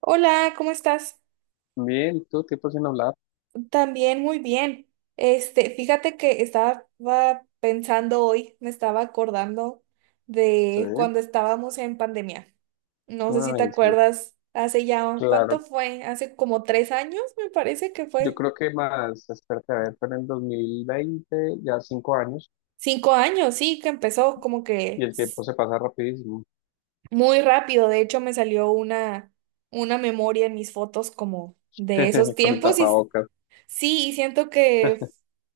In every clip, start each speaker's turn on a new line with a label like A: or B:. A: Hola, ¿cómo estás?
B: Bien, todo tiempo sin hablar,
A: También muy bien. Este, fíjate que estaba pensando hoy, me estaba acordando
B: sí.
A: de cuando estábamos en pandemia. No sé si te
B: Ay, sí,
A: acuerdas, hace ya, ¿cuánto
B: claro.
A: fue? Hace como 3 años, me parece que
B: Yo
A: fue.
B: creo que más, espérate, a ver, pero en 2020, ya 5 años,
A: 5 años, sí, que empezó como
B: y
A: que
B: el tiempo se pasa rapidísimo.
A: muy rápido. De hecho, me salió una memoria en mis fotos como de esos
B: Con el
A: tiempos y,
B: tapabocas,
A: sí, y siento que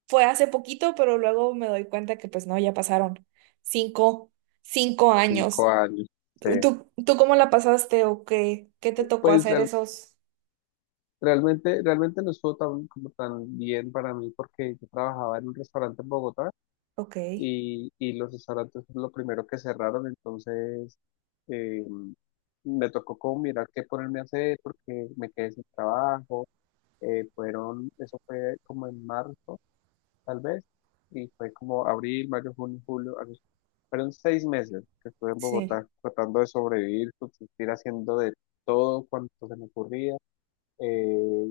A: fue hace poquito, pero luego me doy cuenta que pues no, ya pasaron 5, cinco
B: cinco
A: años.
B: años, sí.
A: ¿Tú, tú cómo la pasaste o qué te tocó
B: Pues
A: hacer
B: real-
A: esos?
B: realmente, realmente no estuvo tan, como tan bien para mí porque yo trabajaba en un restaurante en Bogotá
A: Ok,
B: y los restaurantes fue lo primero que cerraron, entonces eh, me tocó como mirar qué ponerme a hacer porque me quedé sin trabajo. Eso fue como en marzo, tal vez, y fue como abril, mayo, junio, julio, agosto. Fueron 6 meses que estuve en
A: sí,
B: Bogotá tratando de sobrevivir, subsistir haciendo de todo cuanto se me ocurría. Eh,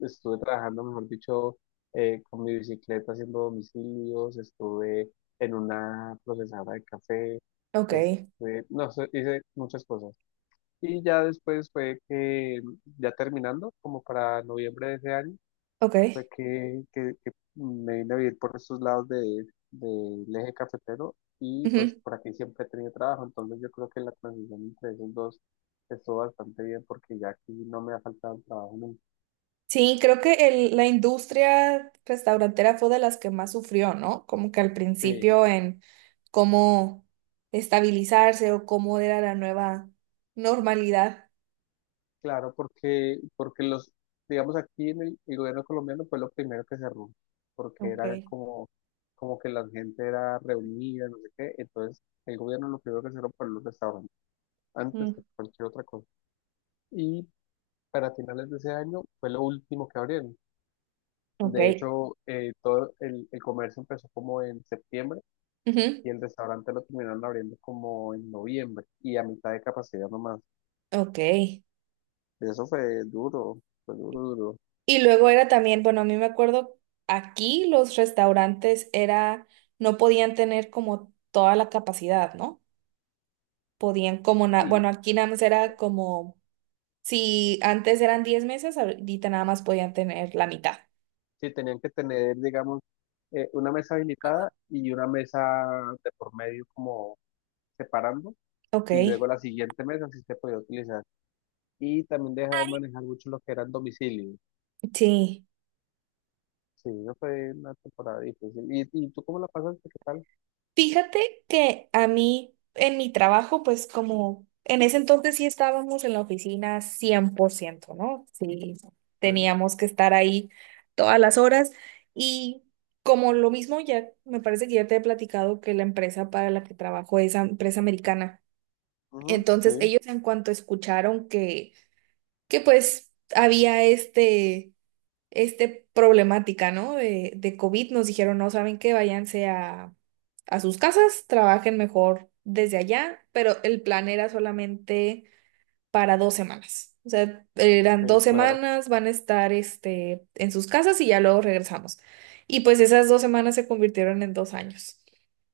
B: Estuve trabajando, mejor dicho, con mi bicicleta haciendo domicilios, estuve en una procesadora de café,
A: ok,
B: este, no sé, hice muchas cosas. Y ya después fue que, ya terminando, como para noviembre de ese año, fue
A: ok.
B: que me vine a vivir por estos lados de, del eje cafetero y pues
A: Ujú.
B: por aquí siempre he tenido trabajo, entonces yo creo que la transición entre esos dos estuvo bastante bien porque ya aquí no me ha faltado el trabajo nunca.
A: Sí, creo que la industria restaurantera fue de las que más sufrió, ¿no? Como que al
B: Sí,
A: principio en cómo estabilizarse o cómo era la nueva normalidad.
B: claro, porque los, digamos aquí en el gobierno colombiano fue lo primero que cerró, porque era
A: Ok.
B: como, como que la gente era reunida, no sé qué, entonces el gobierno lo primero que cerró fue los restaurantes, antes
A: Mm.
B: que cualquier otra cosa. Y para finales de ese año fue lo último que abrieron. De
A: Ok.
B: hecho, todo el comercio empezó como en septiembre
A: Ujú.
B: y el restaurante lo terminaron abriendo como en noviembre y a mitad de capacidad nomás.
A: Ok. Y
B: Eso fue duro, duro.
A: luego era también, bueno, a mí me acuerdo, aquí los restaurantes era, no podían tener como toda la capacidad, ¿no? Podían como,
B: Sí,
A: bueno, aquí nada más era como, si antes eran 10 mesas, ahorita nada más podían tener la mitad.
B: sí, tenían que tener, digamos, una mesa
A: Ah,
B: habilitada
A: bueno.
B: y una mesa de por medio como separando
A: Ok,
B: y luego la siguiente mesa sí se podía utilizar. Y también dejaban manejar mucho lo que eran domicilios.
A: sí.
B: Sí, eso fue una temporada difícil. Y tú cómo la pasaste? ¿Qué tal?
A: Fíjate que a mí, en mi trabajo, pues como en ese entonces sí estábamos en la oficina 100%, ¿no? Sí,
B: Sí,
A: teníamos que estar ahí todas las horas y como lo mismo ya, me parece que ya te he platicado que la empresa para la que trabajo es empresa americana.
B: ujú,
A: Entonces
B: sí,
A: ellos en cuanto escucharon que pues había este problemática, ¿no? De COVID nos dijeron, no, ¿saben qué? Váyanse a sus casas, trabajen mejor desde allá, pero el plan era solamente para 2 semanas. O sea,
B: ok,
A: eran dos
B: claro,
A: semanas, van a estar este, en sus casas y ya luego regresamos. Y pues esas 2 semanas se convirtieron en 2 años.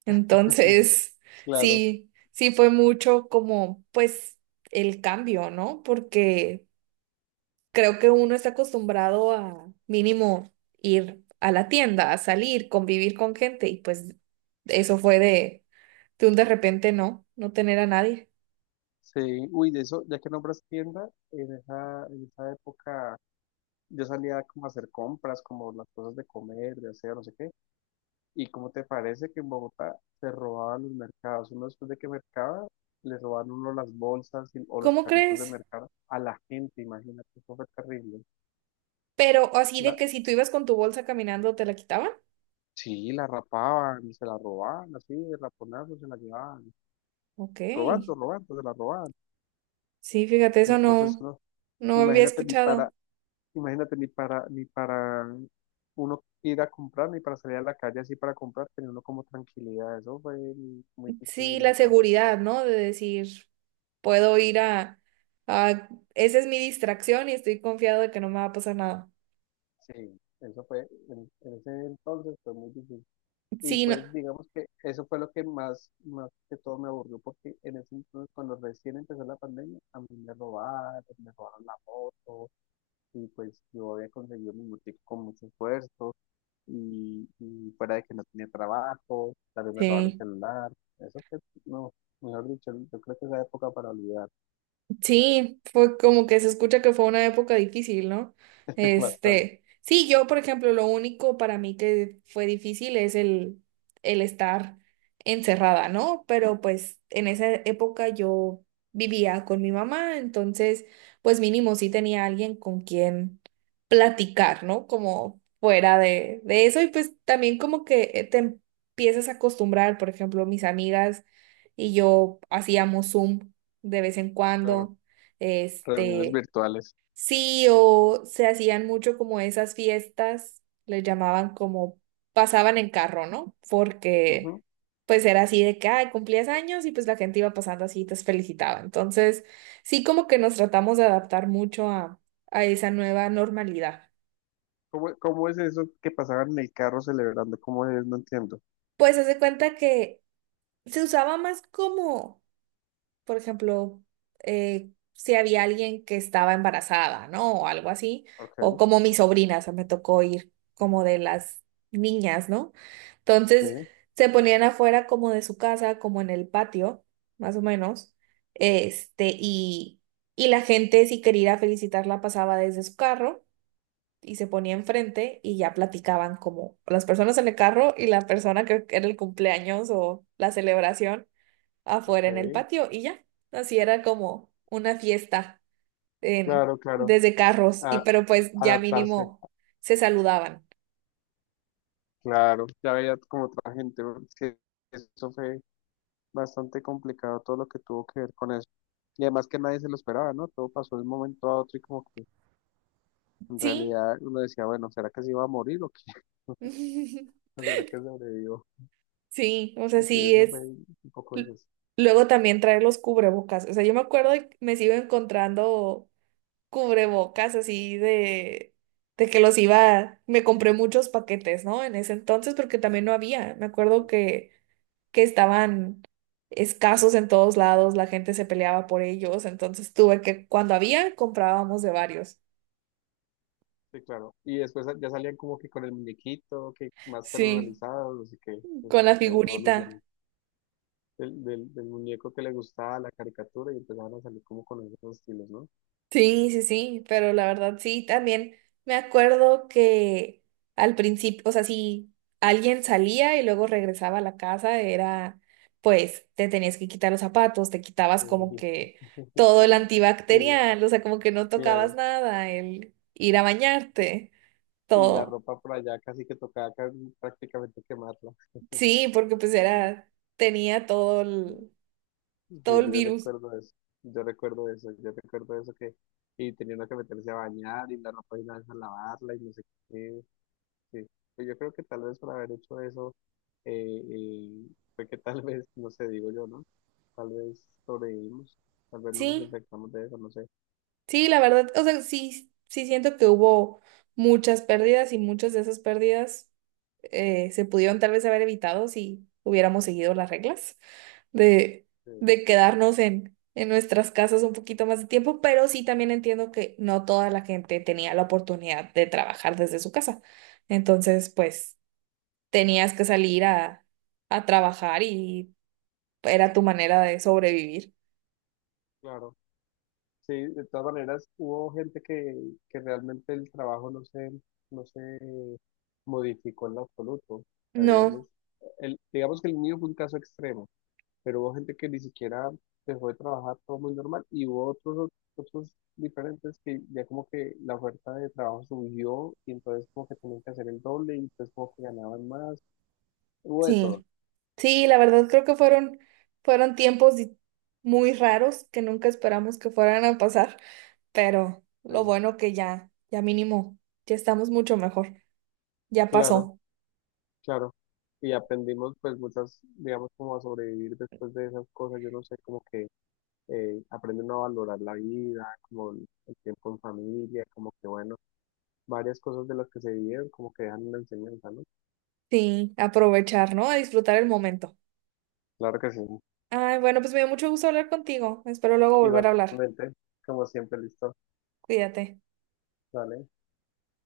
A: Entonces,
B: claro.
A: sí, sí fue mucho como, pues, el cambio, ¿no? Porque creo que uno está acostumbrado a mínimo ir a la tienda, a salir, convivir con gente y pues eso fue de un de repente no tener a nadie.
B: Sí, uy, de eso, ya que nombras tienda, en esa época yo salía como a hacer compras, como las cosas de comer, de hacer, no sé qué. ¿Y cómo te parece que en Bogotá se robaban los mercados? Uno después de que mercaba, le robaban uno las bolsas y- o los
A: ¿Cómo
B: carritos de
A: crees?
B: mercado a la gente, imagínate, eso fue terrible.
A: Pero así de
B: La,
A: que si tú ibas con tu bolsa caminando, ¿te la quitaban?
B: sí, la rapaban, se la robaban, así, de raponazos se la llevaban.
A: Ok.
B: Robando, robando, se la robaban.
A: Sí, fíjate, eso
B: Entonces,
A: no,
B: uno,
A: no había
B: imagínate ni para,
A: escuchado.
B: imagínate ni para, ni para uno ir a comprar, ni para salir a la calle así para comprar, tenía uno como tranquilidad. Eso fue muy
A: Sí,
B: difícil ese
A: la
B: pedazo.
A: seguridad, ¿no? De decir, puedo ir a. Esa es mi distracción y estoy confiado de que no me va a pasar nada.
B: Sí, eso fue, en ese entonces fue muy difícil. Y
A: Sí, no.
B: pues digamos que eso fue lo que más, más que todo me aburrió, porque en ese entonces, cuando recién empezó la pandemia, a mí me robaron la moto, y pues yo había conseguido mi motico con mucho esfuerzo, y fuera de que no tenía trabajo, también me robaron el
A: Sí.
B: celular, eso que no, mejor dicho, yo creo que esa época para olvidar.
A: Sí, fue como que se escucha que fue una época difícil, ¿no?
B: Bastante,
A: Este, sí, yo, por ejemplo, lo único para mí que fue difícil es el estar encerrada, ¿no? Pero pues en esa época yo vivía con mi mamá, entonces, pues mínimo sí tenía alguien con quien platicar, ¿no? Como fuera de eso y pues también como que te empiezas a acostumbrar, por ejemplo, mis amigas y yo hacíamos Zoom de vez en
B: claro,
A: cuando.
B: reuniones
A: Este,
B: virtuales.
A: sí, o se hacían mucho como esas fiestas, les llamaban como pasaban en carro, ¿no? Porque
B: Ujú.
A: pues era así de que, ay, cumplías años y pues la gente iba pasando así y te felicitaba. Entonces, sí, como que nos tratamos de adaptar mucho a esa nueva normalidad.
B: ¿Cómo, cómo es eso que pasaban en el carro celebrando? ¿Cómo es? No entiendo.
A: Pues hace cuenta que se usaba más como por ejemplo, si había alguien que estaba embarazada, ¿no? O algo así, o
B: Ok,
A: como mi sobrina, o sea, me tocó ir como de las niñas, ¿no?
B: sí,
A: Entonces, se ponían afuera como de su casa, como en el patio, más o menos, este, y, la gente, si quería ir a felicitarla, pasaba desde su carro. Y se ponía enfrente y ya platicaban como las personas en el carro y la persona que era el cumpleaños o la celebración
B: ok,
A: afuera en el patio y ya. Así era como una fiesta
B: claro, claro,
A: desde carros y
B: a-
A: pero pues ya
B: adaptarse,
A: mínimo se saludaban.
B: claro, ya veía como otra gente, porque eso fue bastante complicado todo lo que tuvo que ver con eso. Y además que nadie se lo esperaba, ¿no? Todo pasó de un momento a otro y como que en
A: Sí,
B: realidad uno decía, bueno, ¿será que se iba a morir o qué? ¿O será que sobrevivió?
A: sí, o sea,
B: Y sí,
A: sí
B: eso fue
A: es.
B: un poco
A: l-
B: difícil.
A: Luego también traer los cubrebocas. O sea, yo me acuerdo y me sigo encontrando cubrebocas así de que los iba, me compré muchos paquetes, ¿no? En ese entonces porque también no había. Me acuerdo
B: Sí,
A: que estaban escasos en todos lados, la gente se peleaba por ellos, entonces tuve que, cuando había, comprábamos de varios.
B: sí, claro. Y después ya salían como que con el muñequito, que más
A: Sí,
B: personalizado, no sé qué, eso
A: con la
B: fue evolucionando.
A: figurita.
B: Del muñeco que le gustaba la caricatura y empezaban a salir como con esos estilos, ¿no?
A: Sí, sí, sí, pero la verdad sí, también me acuerdo que al principio, o sea, si alguien salía y luego regresaba a la casa, era, pues, te tenías que quitar los zapatos, te quitabas como
B: Eh,
A: que
B: Sí,
A: todo el
B: sí,
A: antibacterial, o sea, como que no tocabas
B: claro.
A: nada, el ir a bañarte,
B: Y la
A: todo.
B: ropa por allá casi que tocaba prácticamente quemarla.
A: Sí, porque pues era, tenía todo el,
B: Sí,
A: todo el
B: yo
A: virus.
B: recuerdo eso, yo recuerdo eso, yo recuerdo eso que y tenía uno que meterse a bañar y la ropa y la a lavarla y no sé qué, sí. Pues yo creo que tal vez por haber hecho eso, eh, eh, fue que tal vez, no sé, digo yo, ¿no? Tal vez sobrevivimos, tal vez no nos
A: Sí,
B: infectamos de eso, no sé.
A: sí, la verdad, o sea, sí, sí siento que hubo muchas pérdidas y muchas de esas pérdidas se pudieron tal vez haber evitado si hubiéramos seguido las reglas de,
B: eh,
A: de quedarnos en nuestras casas un poquito más de tiempo, pero sí también entiendo que no toda la gente tenía la oportunidad de trabajar desde su casa. Entonces, pues tenías que salir a trabajar y era tu manera de sobrevivir.
B: claro. Sí, de todas maneras, hubo gente que realmente el trabajo no se modificó en lo absoluto. O sea, digamos,
A: No,
B: el, digamos que el mío fue un caso extremo, pero hubo gente que ni siquiera dejó de trabajar, todo muy normal, y hubo otros, otros diferentes que ya como que la oferta de trabajo subió y entonces como que tenían que hacer el doble y entonces como que ganaban más, hubo de todo.
A: sí. Sí, la verdad creo que fueron tiempos muy raros que nunca esperamos que fueran a pasar, pero
B: Sí.
A: lo bueno que ya mínimo, ya estamos mucho mejor, ya
B: Claro,
A: pasó.
B: claro. Y aprendimos pues muchas, digamos, como a sobrevivir después de esas cosas, yo no sé, como que aprende a valorar la vida, como el tiempo en familia, como que bueno, varias cosas de las que se vivieron, como que dejan una enseñanza, ¿no?
A: Sí, aprovechar, ¿no? A disfrutar el momento.
B: Claro que sí.
A: Ay, bueno, pues me dio mucho gusto hablar contigo. Espero luego volver a hablar.
B: Igualmente, como siempre, listo.
A: Cuídate.
B: Vale.